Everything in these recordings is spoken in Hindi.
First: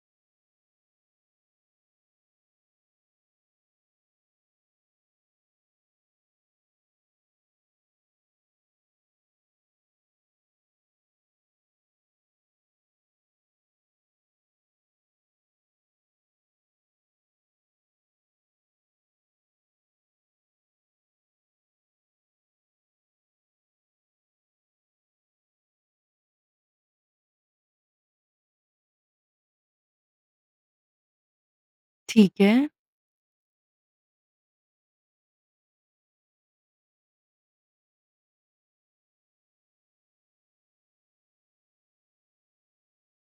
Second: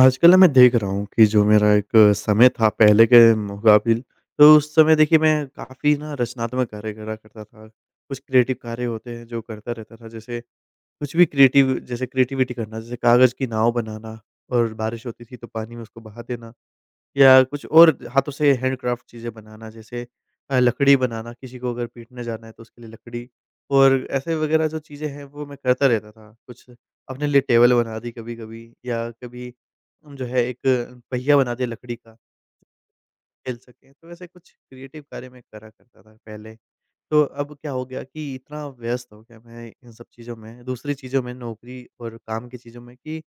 आजकल ना मैं देख रहा हूँ कि जो मेरा एक समय था पहले के मुकाबिल, तो उस समय देखिए मैं काफ़ी ना रचनात्मक कार्य करा करता था। कुछ क्रिएटिव कार्य होते हैं जो करता रहता था, जैसे कुछ भी क्रिएटिव, जैसे क्रिएटिविटी करना, जैसे कागज़ की नाव बनाना और बारिश होती थी तो पानी में उसको बहा देना। या कुछ और हाथों से हैंडक्राफ्ट चीज़ें बनाना, जैसे लकड़ी बनाना, किसी को अगर पीटने जाना है तो उसके लिए लकड़ी। और ऐसे वगैरह जो चीज़ें हैं, वो मैं करता रहता था। कुछ अपने लिए टेबल बना दी कभी-कभी, या कभी जो है एक पहिया बना दिया लकड़ी का, ठीक है, खेल सकें। तो वैसे कुछ क्रिएटिव कार्य मैं करा करता था पहले। तो अब क्या हो गया कि इतना व्यस्त हो गया मैं इन सब चीज़ों में, दूसरी चीज़ों में, नौकरी और काम की चीज़ों में, कि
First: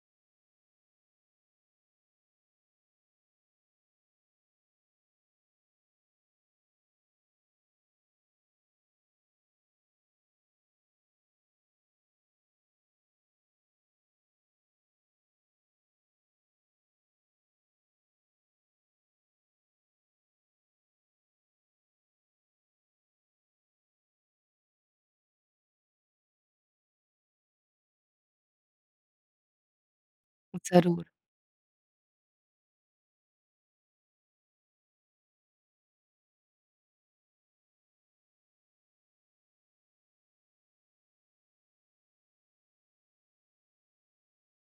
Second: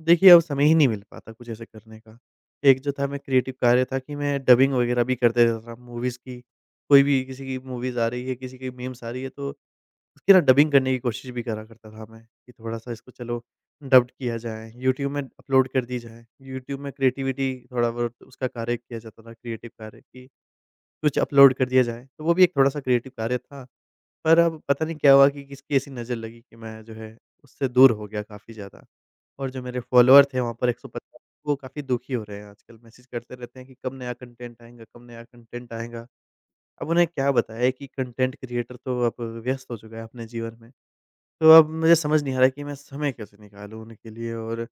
देखिए, अब समय ही नहीं मिल पाता कुछ ऐसे करने का। एक जो था मैं क्रिएटिव कार्य था कि मैं डबिंग वगैरह भी कर देता था मूवीज़ की। कोई भी किसी की मूवीज़ आ रही है, किसी की मीम्स आ रही है, तो उसकी ना डबिंग करने की कोशिश भी करा करता था मैं, कि थोड़ा-सा इसको चलो डब्ड किया जाए, यूट्यूब में अपलोड कर दी जाए। यूट्यूब में क्रिएटिविटी थोड़ा बहुत उसका कार्य किया जाता था, क्रिएटिव कार्य कि कुछ अपलोड कर दिया जाए, तो वो भी एक थोड़ा-सा क्रिएटिव कार्य था। पर अब पता नहीं क्या हुआ कि किसकी ऐसी नज़र लगी कि मैं जो है उससे दूर हो गया काफ़ी ज़्यादा। और जो मेरे फॉलोवर थे वहाँ पर ज़रूर। 150, वो काफ़ी दुखी हो रहे हैं आजकल, मैसेज करते रहते हैं कि कब नया कंटेंट आएगा, कब नया कंटेंट आएगा। अब उन्हें क्या बताएँ कि कंटेंट क्रिएटर तो अब व्यस्त हो चुका है अपने जीवन में। तो अब मुझे समझ नहीं आ रहा है कि मैं समय कैसे निकालूँ उनके लिए, और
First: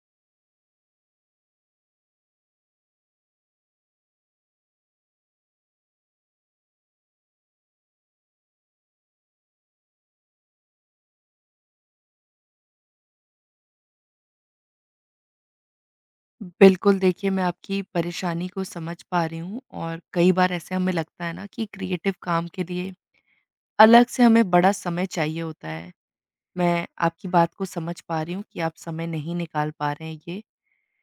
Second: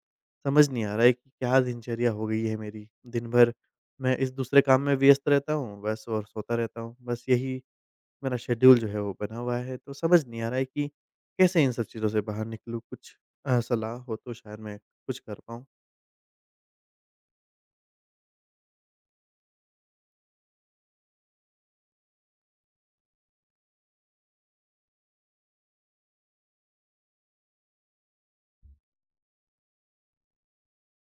समझ नहीं आ रहा है कि क्या दिनचर्या हो गई है मेरी। दिन भर मैं इस दूसरे काम में व्यस्त रहता हूँ बस, और सोता रहता हूँ। बस यही मेरा शेड्यूल जो है वो बना हुआ है। तो समझ नहीं आ रहा है कि कैसे इन सब चीज़ों से बाहर निकलूँ? कुछ सलाह हो तो शायद मैं कुछ कर पाऊँ। बिल्कुल, देखिए मैं आपकी परेशानी को समझ पा रही हूँ और कई बार ऐसे हमें लगता है ना कि क्रिएटिव काम के लिए अलग से हमें बड़ा समय चाहिए होता है। मैं आपकी बात को समझ पा रही हूँ कि आप समय नहीं निकाल पा रहे हैं ये।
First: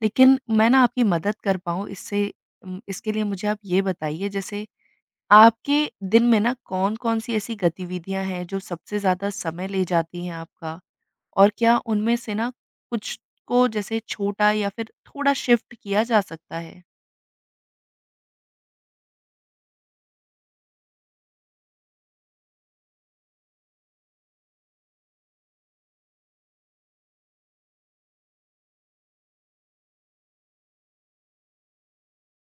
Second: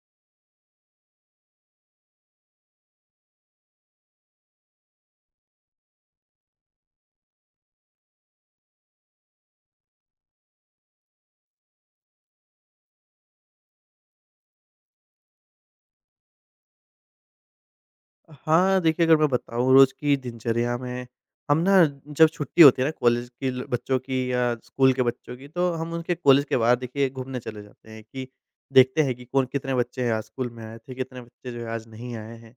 लेकिन मैं ना आपकी मदद कर पाऊँ इससे इसके लिए मुझे आप ये बताइए, जैसे आपके दिन में ना कौन-कौन सी ऐसी गतिविधियाँ हैं जो सबसे ज़्यादा समय ले जाती हैं आपका? और क्या उनमें से ना कुछ को जैसे छोटा या फिर थोड़ा शिफ्ट किया जा सकता है? हाँ, देखिए, अगर मैं बताऊँ रोज़ की दिनचर्या में, हम ना जब छुट्टी होती है ना कॉलेज के ल बच्चों की, या स्कूल के बच्चों की, तो हम उनके कॉलेज के बाहर देखिए घूमने चले जाते हैं कि देखते हैं कि कौन कितने बच्चे हैं आज स्कूल में आए थे, कितने बच्चे जो है आज नहीं आए हैं।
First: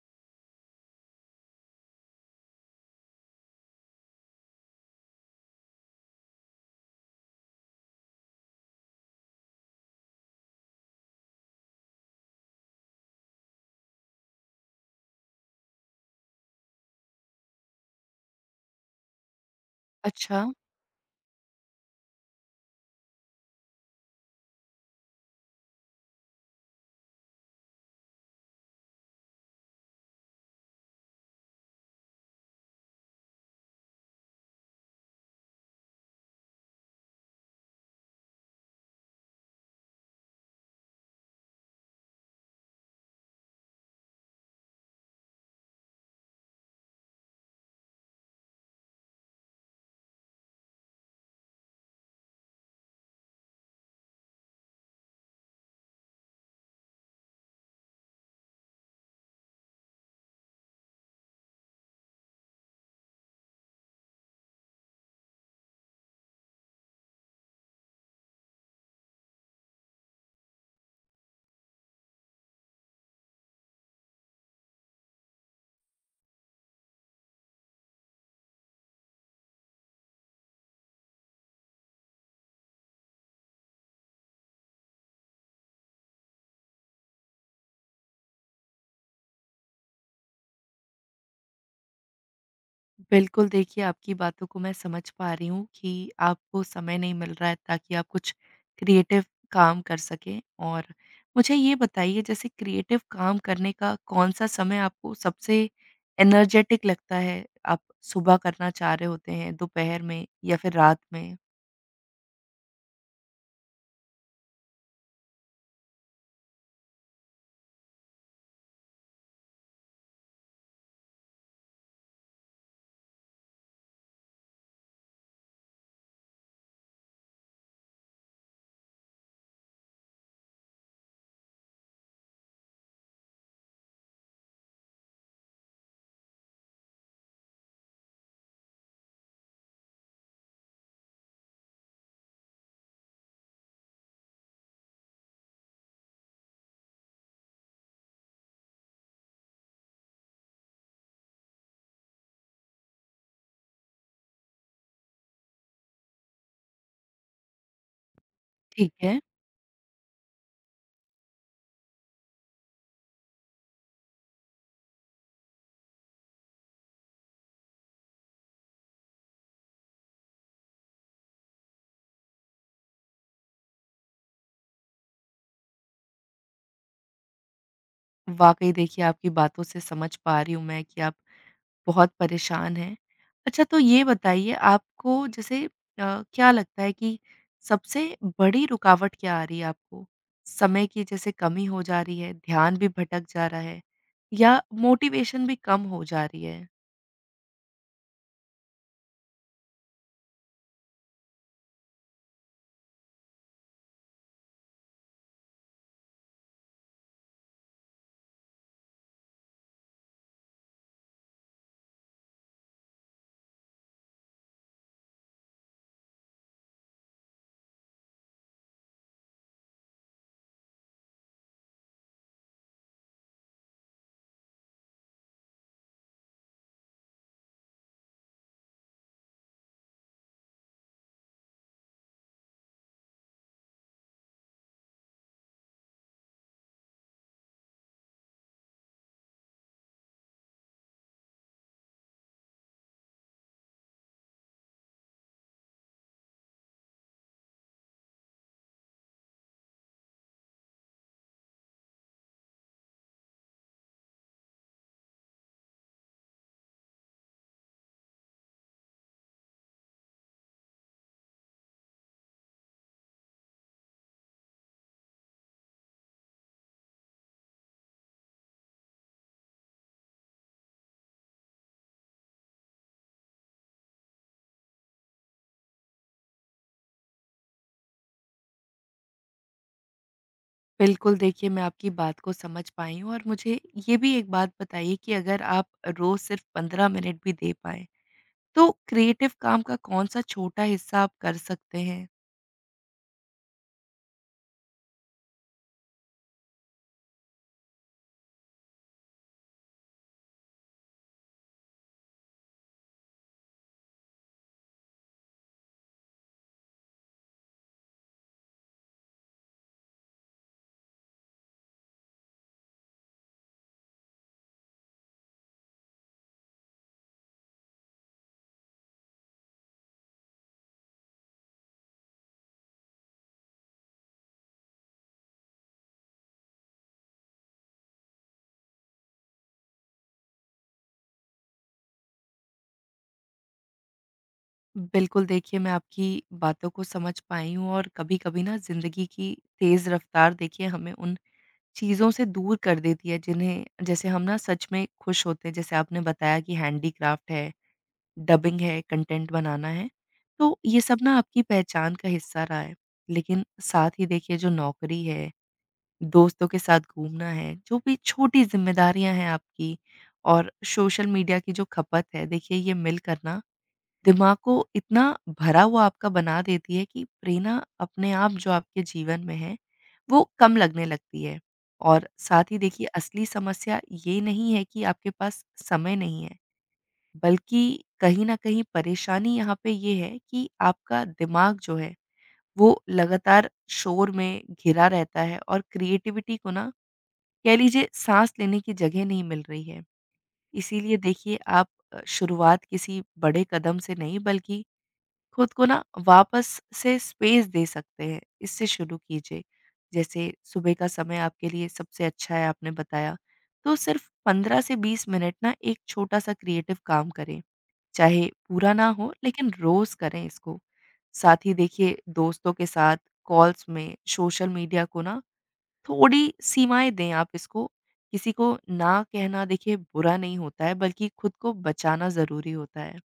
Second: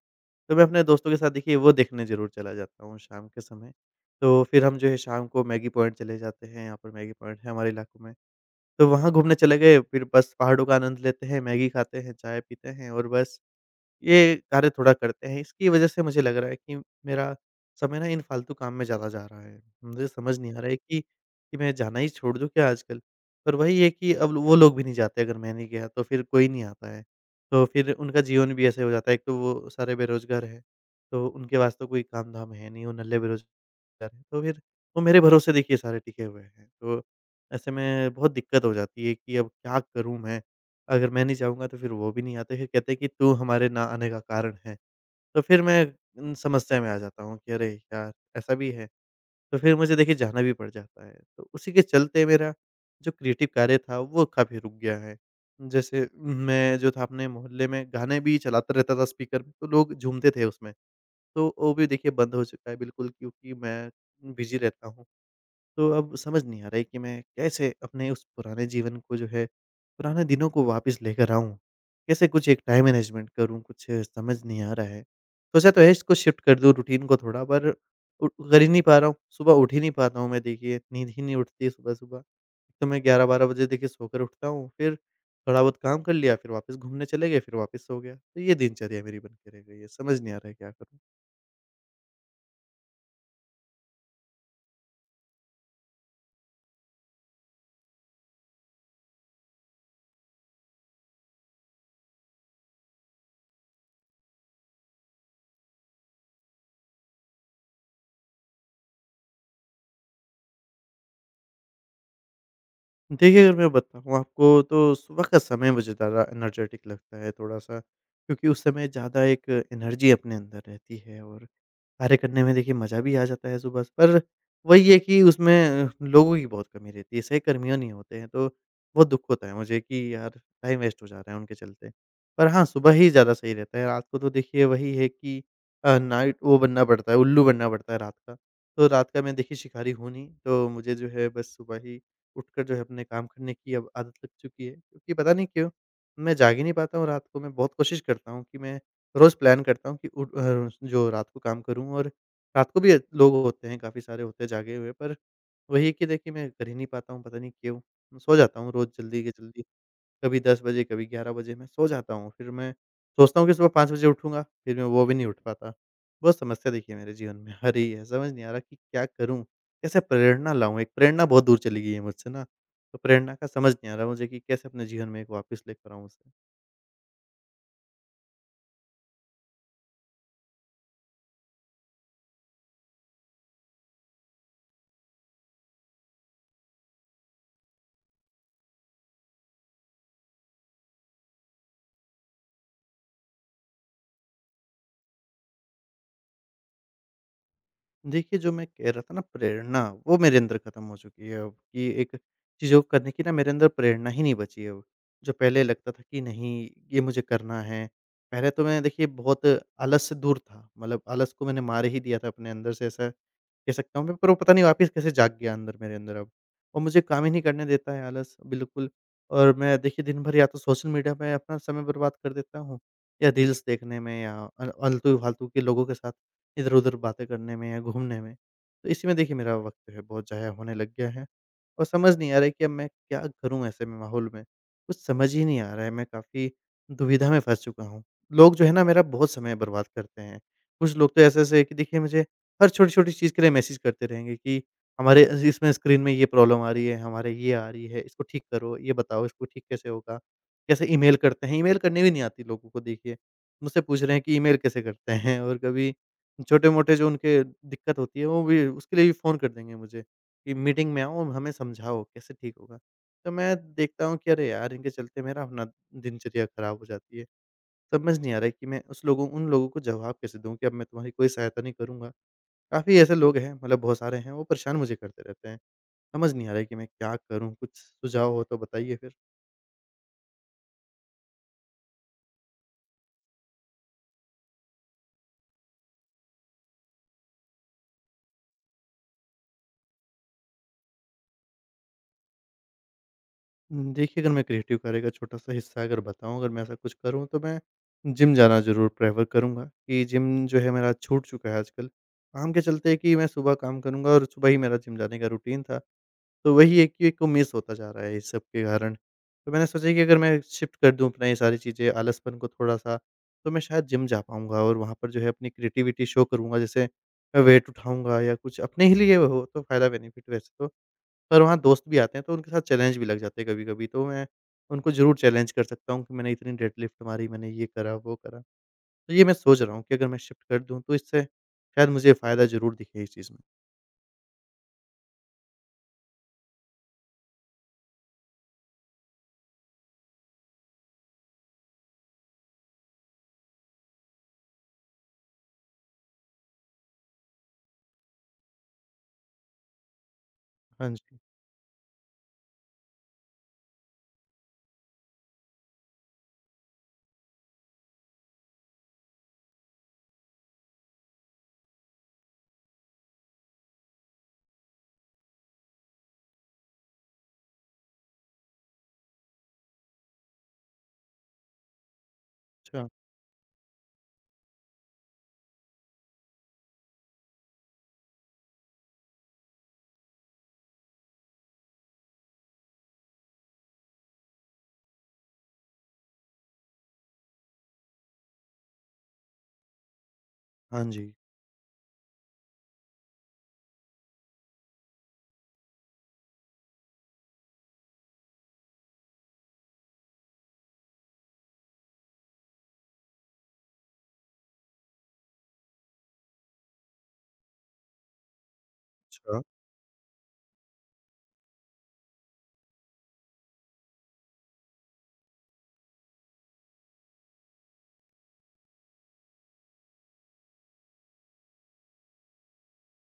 तो मैं अपने दोस्तों के साथ देखिए वो देखने ज़रूर चला जाता हूँ शाम के समय। तो फिर हम जो है शाम को मैगी पॉइंट चले जाते हैं, यहाँ पर मैगी पॉइंट है हमारे इलाकों में। तो वहाँ घूमने चले गए, फिर बस पहाड़ों का आनंद लेते हैं, मैगी खाते हैं, चाय पीते हैं, और बस ये कार्य थोड़ा करते हैं। इसकी वज़ह से मुझे लग रहा है कि मेरा समय ना इन फालतू काम में ज़्यादा जा रहा है। मुझे समझ अच्छा। नहीं आ रहा है कि मैं जाना ही छोड़ दूँ क्या आजकल? पर वही है कि अब वो लोग भी नहीं जाते, अगर मैं नहीं गया तो फिर कोई नहीं आता है। तो फिर उनका जीवन भी ऐसे हो जाता है, एक तो वो सारे बेरोज़गार हैं, तो उनके वास्ते कोई काम-धाम है नहीं, वो नल्ले बेरोज़ जा रहे हैं, तो फिर वो मेरे भरोसे देखिए सारे टिके हुए हैं। तो ऐसे में बहुत दिक्कत हो जाती है कि अब क्या करूँ मैं? अगर मैं नहीं जाऊँगा तो फिर वो भी नहीं आते, फिर कहते हैं कि तू हमारे ना आने का कारण है। तो फिर मैं समस्या में आ जाता हूँ कि अरे यार! ऐसा भी है। तो फिर मुझे देखिए जाना भी पड़ जाता है। तो उसी के चलते मेरा जो क्रिएटिव कार्य था वो काफ़ी रुक गया है। जैसे, मैं जो था अपने मोहल्ले में गाने भी चलाता रहता था स्पीकर में, तो लोग झूमते थे उसमें। तो वो भी देखिए बंद हो चुका है बिल्कुल, क्योंकि मैं बिज़ी रहता हूँ। तो अब समझ नहीं आ रहा है कि मैं कैसे अपने उस पुराने जीवन को जो है, पुराने दिनों को वापस लेकर आऊँ? कैसे कुछ एक टाइम मैनेजमेंट करूँ? कुछ समझ नहीं आ रहा है। सोचा तो है इसको शिफ्ट कर दूँ रूटीन को थोड़ा, पर उ कर ही नहीं पा रहा हूँ। सुबह उठ ही नहीं पाता हूँ मैं देखिए, नींद ही नहीं उठती है सुबह-सुबह। तो मैं 11-12 बजे देखिए सोकर उठता हूँ, फिर थोड़ा बहुत काम कर लिया, फिर वापस घूमने चले गए, फिर वापस सो गया। तो ये दिनचर्या मेरी बन के रह गई है, समझ नहीं आ रहा है क्या करूँ? बिल्कुल, देखिए आपकी बातों को मैं समझ पा रही हूँ कि आपको समय नहीं मिल रहा है ताकि आप कुछ क्रिएटिव काम कर सकें, और मुझे ये बताइए, जैसे क्रिएटिव काम करने का कौन-सा समय आपको सबसे एनर्जेटिक लगता है? आप सुबह करना चाह रहे होते हैं, दोपहर में या फिर रात में? देखिए, अगर मैं बताऊँ आपको, तो सुबह का समय मुझे ज़्यादा एनर्जेटिक लगता है थोड़ा-सा, क्योंकि उस समय ज़्यादा एक एनर्जी अपने अंदर रहती है, और कार्य करने में देखिए मज़ा भी आ जाता है सुबह से। पर वही है कि उसमें लोगों की बहुत कमी रहती है, सहकर्मियों नहीं होते हैं, तो बहुत दुःख होता है मुझे कि यार, टाइम वेस्ट हो जा रहा है उनके चलते। पर हाँ, सुबह ही ज़्यादा सही रहता है। रात को तो देखिए वही है कि नाइट वो बनना पड़ता है, उल्लू बनना पड़ता है रात का। तो रात का मैं देखिए शिकारी हूँ नहीं, तो मुझे जो है बस सुबह ही उठकर जो है अपने काम करने की अब आदत लग चुकी है, क्योंकि पता नहीं क्यों, मैं जाग ही नहीं पाता हूँ रात को। मैं बहुत कोशिश करता हूँ कि मैं रोज़ प्लान करता हूँ कि जो रात को काम करूँ, और रात को भी लोग होते हैं, काफ़ी सारे होते हैं जागे हुए, पर वही है कि देखिए मैं कर ही नहीं पाता हूँ, पता नहीं क्यों? मैं सो जाता हूँ रोज़ ठीक है। जल्दी के जल्दी, कभी 10 बजे, कभी 11 बजे मैं सो जाता हूँ। फिर मैं सोचता हूँ कि सुबह 5 बजे उठूँगा, फिर मैं वो भी नहीं उठ पाता। बहुत समस्या देखिए मेरे जीवन में आ रही है, समझ नहीं आ रहा कि क्या करूँ? कैसे प्रेरणा लाऊँ? एक प्रेरणा बहुत दूर चली गई है मुझसे ना, तो प्रेरणा का समझ नहीं आ रहा मुझे कि कैसे अपने जीवन में एक वापस लेकर आऊँ उसे? वाक़ई देखिए आपकी बातों से समझ पा रही हूँ मैं कि आप बहुत परेशान हैं। अच्छा, तो ये बताइए आपको, जैसे अ, क्या लगता है कि सबसे बड़ी रुकावट क्या आ रही है आपको? समय की जैसे कमी हो जा रही है, ध्यान भी भटक जा रहा है, या मोटिवेशन भी कम हो जा रही है? देखिए, जो मैं कह रहा था ना प्रेरणा, वो मेरे अंदर ख़त्म हो चुकी है अब कि एक चीज़ों को करने की ना मेरे अंदर प्रेरणा ही नहीं बची है अब। जो पहले लगता था कि नहीं, ये मुझे करना है। पहले तो मैं देखिए बहुत आलस से दूर था, मतलब आलस को मैंने मार ही दिया था अपने अंदर से, ऐसा कह सकता हूँ मैं, पर वो पता नहीं वापस कैसे जाग गया अंदर, मेरे अंदर अब। और मुझे काम ही नहीं करने देता है आलस बिल्कुल, और मैं देखिए दिन भर या तो सोशल मीडिया पे अपना समय बर्बाद कर देता हूँ, या रील्स देखने में, या आलतू-फालतू के लोगों के साथ इधर-उधर बातें करने में, या घूमने में। तो इसी में देखिए मेरा वक़्त जो है बहुत ज़ाया होने लग गया है, और समझ नहीं आ रहा है कि अब मैं क्या करूँ ऐसे में माहौल में? कुछ समझ ही नहीं आ रहा है, मैं काफ़ी दुविधा में फँस चुका हूँ। लोग जो है ना, मेरा बहुत समय बर्बाद करते हैं। कुछ लोग तो ऐसे-ऐसे हैं कि देखिए मुझे हर छोटी-छोटी चीज़ के लिए मैसेज करते रहेंगे कि हमारे इस इसमें स्क्रीन में ये प्रॉब्लम आ रही है, हमारे ये आ रही है, इसको ठीक करो, ये बताओ इसको ठीक कैसे होगा? कैसे ईमेल करते हैं? ईमेल करनी भी नहीं आती लोगों को देखिए। मुझसे पूछ रहे हैं कि ईमेल कैसे करते हैं? और कभी छोटे-मोटे जो उनके दिक्कत होती है, वो भी उसके लिए भी फ़ोन कर देंगे मुझे, कि मीटिंग में आओ, हमें समझाओ कैसे ठीक होगा। तो मैं देखता हूँ कि अरे यार! इनके चलते मेरा अपना दिनचर्या ख़राब हो जाती है। समझ नहीं आ रहा है कि मैं उस लोगों उन लोगों को जवाब कैसे दूँ कि अब मैं तुम्हारी कोई सहायता नहीं करूँगा। काफ़ी ऐसे लोग हैं, मतलब बहुत सारे हैं, वो परेशान मुझे करते रहते हैं। समझ नहीं आ रहा है कि मैं क्या करूँ? कुछ सुझाव हो तो बताइए फिर? बिल्कुल, देखिए, मैं आपकी बात को समझ पाई हूँ, और मुझे ये भी एक बात बताइए कि अगर आप रोज़ सिर्फ 15 मिनट भी दे पाएँ, तो क्रिएटिव काम का कौन-सा छोटा हिस्सा आप कर सकते हैं? देखिए, अगर मैं क्रिएटिव कार्य का छोटा-सा हिस्सा अगर बताऊँ, अगर मैं ऐसा कुछ करूँ, तो मैं जिम जाना ज़रूर प्रेफ़र करूँगा, कि जिम जो है मेरा छूट चुका है आजकल। काम के चलते कि मैं सुबह काम करूँगा, और सुबह ही मेरा जिम जाने का रूटीन था, तो वही एक एक को मिस होता जा रहा है इस सब के कारण। तो मैंने सोचा कि अगर मैं शिफ्ट कर दूँ अपना ये सारी चीज़ें, आलसपन को थोड़ा-सा, तो मैं शायद जिम जा पाऊँगा, और वहाँ पर जो है अपनी क्रिएटिविटी शो करूँगा, जैसे मैं वेट उठाऊँगा, या कुछ अपने ही लिए हो तो फ़ायदा बेनिफिट वैसे तो। पर वहाँ दोस्त भी आते हैं, तो उनके साथ चैलेंज भी लग जाते हैं कभी-कभी, तो मैं उनको ज़रूर चैलेंज कर सकता हूँ कि मैंने इतनी डेडलिफ्ट मारी, मैंने ये करा, वो करा। तो ये मैं सोच रहा हूँ कि अगर मैं शिफ्ट कर दूँ, तो इससे शायद मुझे फ़ायदा ज़रूर दिखे इस चीज़ में। बिल्कुल, देखिए मैं आपकी बातों को समझ पाई हूँ, और कभी-कभी ना ज़िंदगी की तेज़ रफ़्तार देखिए हमें उन चीज़ों से दूर कर देती है जिन्हें जैसे हम ना सच में खुश होते हैं। जैसे आपने बताया कि हैंडीक्राफ़्ट है, डबिंग है, कंटेंट बनाना है, तो ये हाँ सब ना जी। आपकी पहचान का हिस्सा रहा है। लेकिन साथ ही देखिए जो नौकरी है, दोस्तों के साथ घूमना है, जो भी छोटी ज़िम्मेदारियाँ हैं आपकी और सोशल मीडिया की जो खपत है, देखिए ये मिलकर ना दिमाग को इतना भरा हुआ आपका बना देती है कि प्रेरणा अपने आप जो आपके जीवन में है, वो कम लगने लगती है। और साथ ही देखिए, अच्छा। असली समस्या ये नहीं है कि आपके पास समय नहीं है, बल्कि कहीं न कहीं परेशानी यहाँ पे ये है कि आपका दिमाग जो है, वो लगातार शोर में घिरा रहता है, और क्रिएटिविटी को ना, कह लीजिए, साँस लेने की जगह नहीं मिल रही है। हाँ इसीलिए जी। देखिए, आप शुरुआत किसी बड़े कदम से नहीं, बल्कि खुद को ना वापस से स्पेस दे सकते हैं, इससे शुरू कीजिए। जैसे सुबह का समय आपके लिए सबसे अच्छा है आपने बताया, तो सिर्फ 15 से 20 मिनट ना एक छोटा-सा क्रिएटिव काम करें, चाहे पूरा ना हो, अच्छा, लेकिन रोज़ करें इसको। साथ ही देखिए, दोस्तों के साथ कॉल्स में, सोशल मीडिया को ना थोड़ी सीमाएँ दें आप इसको। किसी को ना कहना देखिए बुरा नहीं होता है, बल्कि खुद को बचाना ज़रूरी होता है।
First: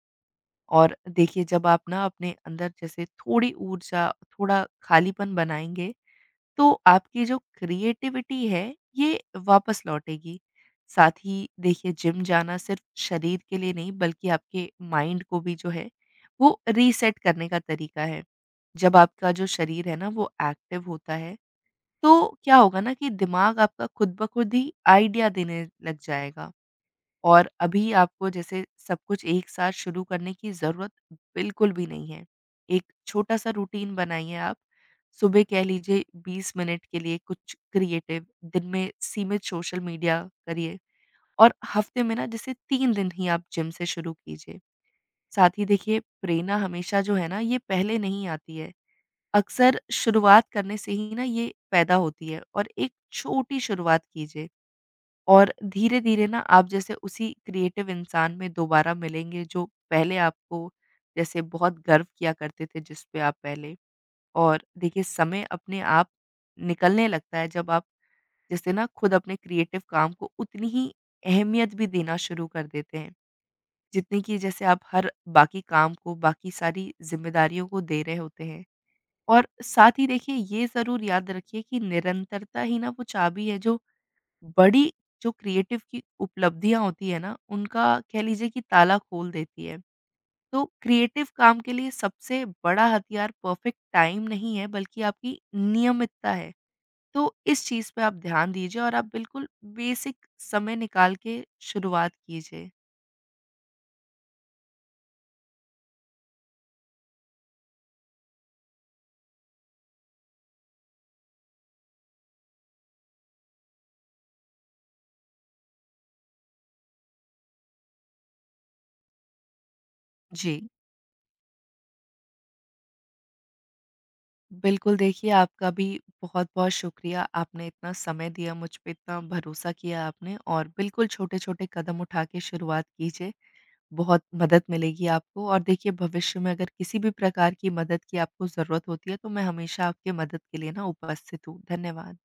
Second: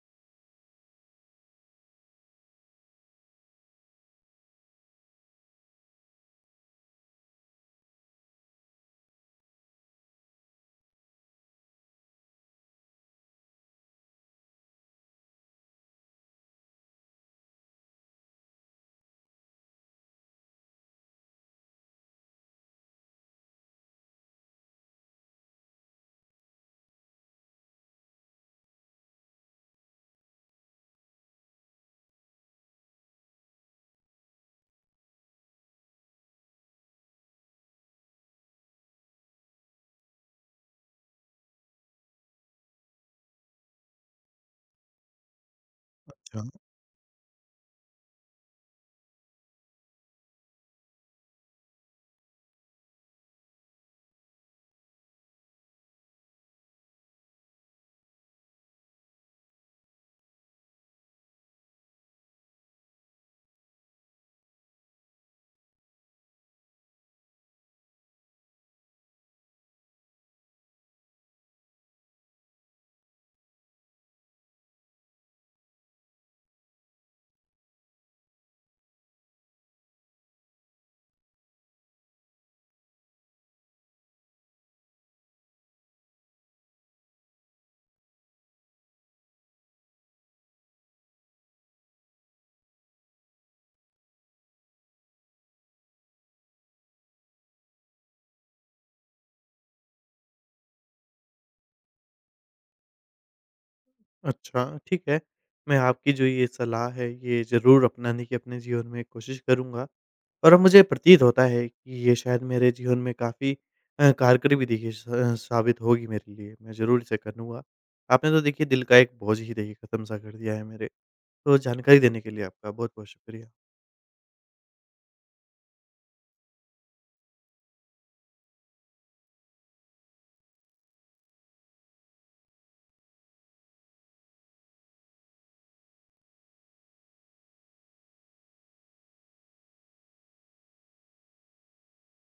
और देखिए, जब आप ना अपने अंदर जैसे थोड़ी ऊर्जा, थोड़ा खालीपन बनाएँगे, तो आपकी जो क्रिएटिविटी है, ये वापस लौटेगी। साथ ही देखिए, जिम जाना सिर्फ़ शरीर के लिए नहीं, बल्कि आपके माइंड को भी जो है, वो रीसेट करने का तरीका है। जब आपका जो शरीर है ना वो एक्टिव होता है, तो क्या होगा ना कि दिमाग आपका खुद ब खुद ही आइडिया देने लग जाएगा। और अभी आपको जैसे सब कुछ एक साथ शुरू करने की ज़रूरत बिल्कुल भी नहीं है। एक छोटा-सा रूटीन बनाइए आप। सुबह कह लीजिए 20 मिनट के लिए कुछ क्रिएटिव, दिन में सीमित सोशल मीडिया करिए, और हफ्ते में ना जैसे 3 दिन ही आप जिम से शुरू कीजिए। साथ ही देखिए, अच्छा, प्रेरणा हमेशा जो है ना ये पहले नहीं आती है। अक्सर शुरुआत करने से ही ना ये पैदा होती है, और एक छोटी शुरुआत कीजिए। और धीरे-धीरे ना आप जैसे उसी क्रिएटिव इंसान में दोबारा मिलेंगे, जो पहले आपको, जैसे बहुत गर्व किया करते थे जिस पे आप पहले, और देखिए समय अपने आप निकलने लगता है जब आप जैसे ना खुद अपने क्रिएटिव काम को उतनी ही अहमियत भी देना शुरू कर देते हैं, जितनी कि जैसे आप हर बाकी काम को, बाकी सारी ज़िम्मेदारियों को दे रहे होते हैं। और साथ ही देखिए, ये ज़रूर याद रखिए कि निरंतरता ही ना वो चाबी है जो बड़ी जो क्रिएटिव की उपलब्धियाँ होती है ना, उनका, कह लीजिए, कि ताला खोल देती है। तो क्रिएटिव काम के लिए सबसे बड़ा हथियार परफेक्ट टाइम नहीं है, बल्कि आपकी नियमितता है। तो इस चीज़ पे आप ध्यान दीजिए, और आप बिल्कुल बेसिक समय निकाल के शुरुआत कीजिए। अच्छा, ठीक है। मैं आपकी जो ये सलाह है, ये ज़रूर अपनाने की अपने जीवन में कोशिश करूँगा, और अब मुझे प्रतीत होता है कि ये शायद मेरे जीवन में काफ़ी कारगर भी देखिए साबित होगी मेरे लिए, मैं ज़रूर इसे करूँगा। आपने तो देखिए दिल का एक बोझ ही देखिए ख़त्म-सा कर जी। दिया है मेरे। तो जानकारी देने के लिए आपका बहुत-बहुत शुक्रिया। बिल्कुल, देखिए आपका भी बहुत-बहुत शुक्रिया। आपने इतना समय दिया, मुझ पे इतना भरोसा किया आपने, और बिल्कुल छोटे-छोटे कदम उठा के शुरुआत कीजिए। बहुत मदद मिलेगी आपको, और देखिए भविष्य में अगर किसी भी प्रकार की मदद की आपको ज़रूरत होती है तो मैं हमेशा आपके मदद के लिए ना उपस्थित हूँ। धन्यवाद।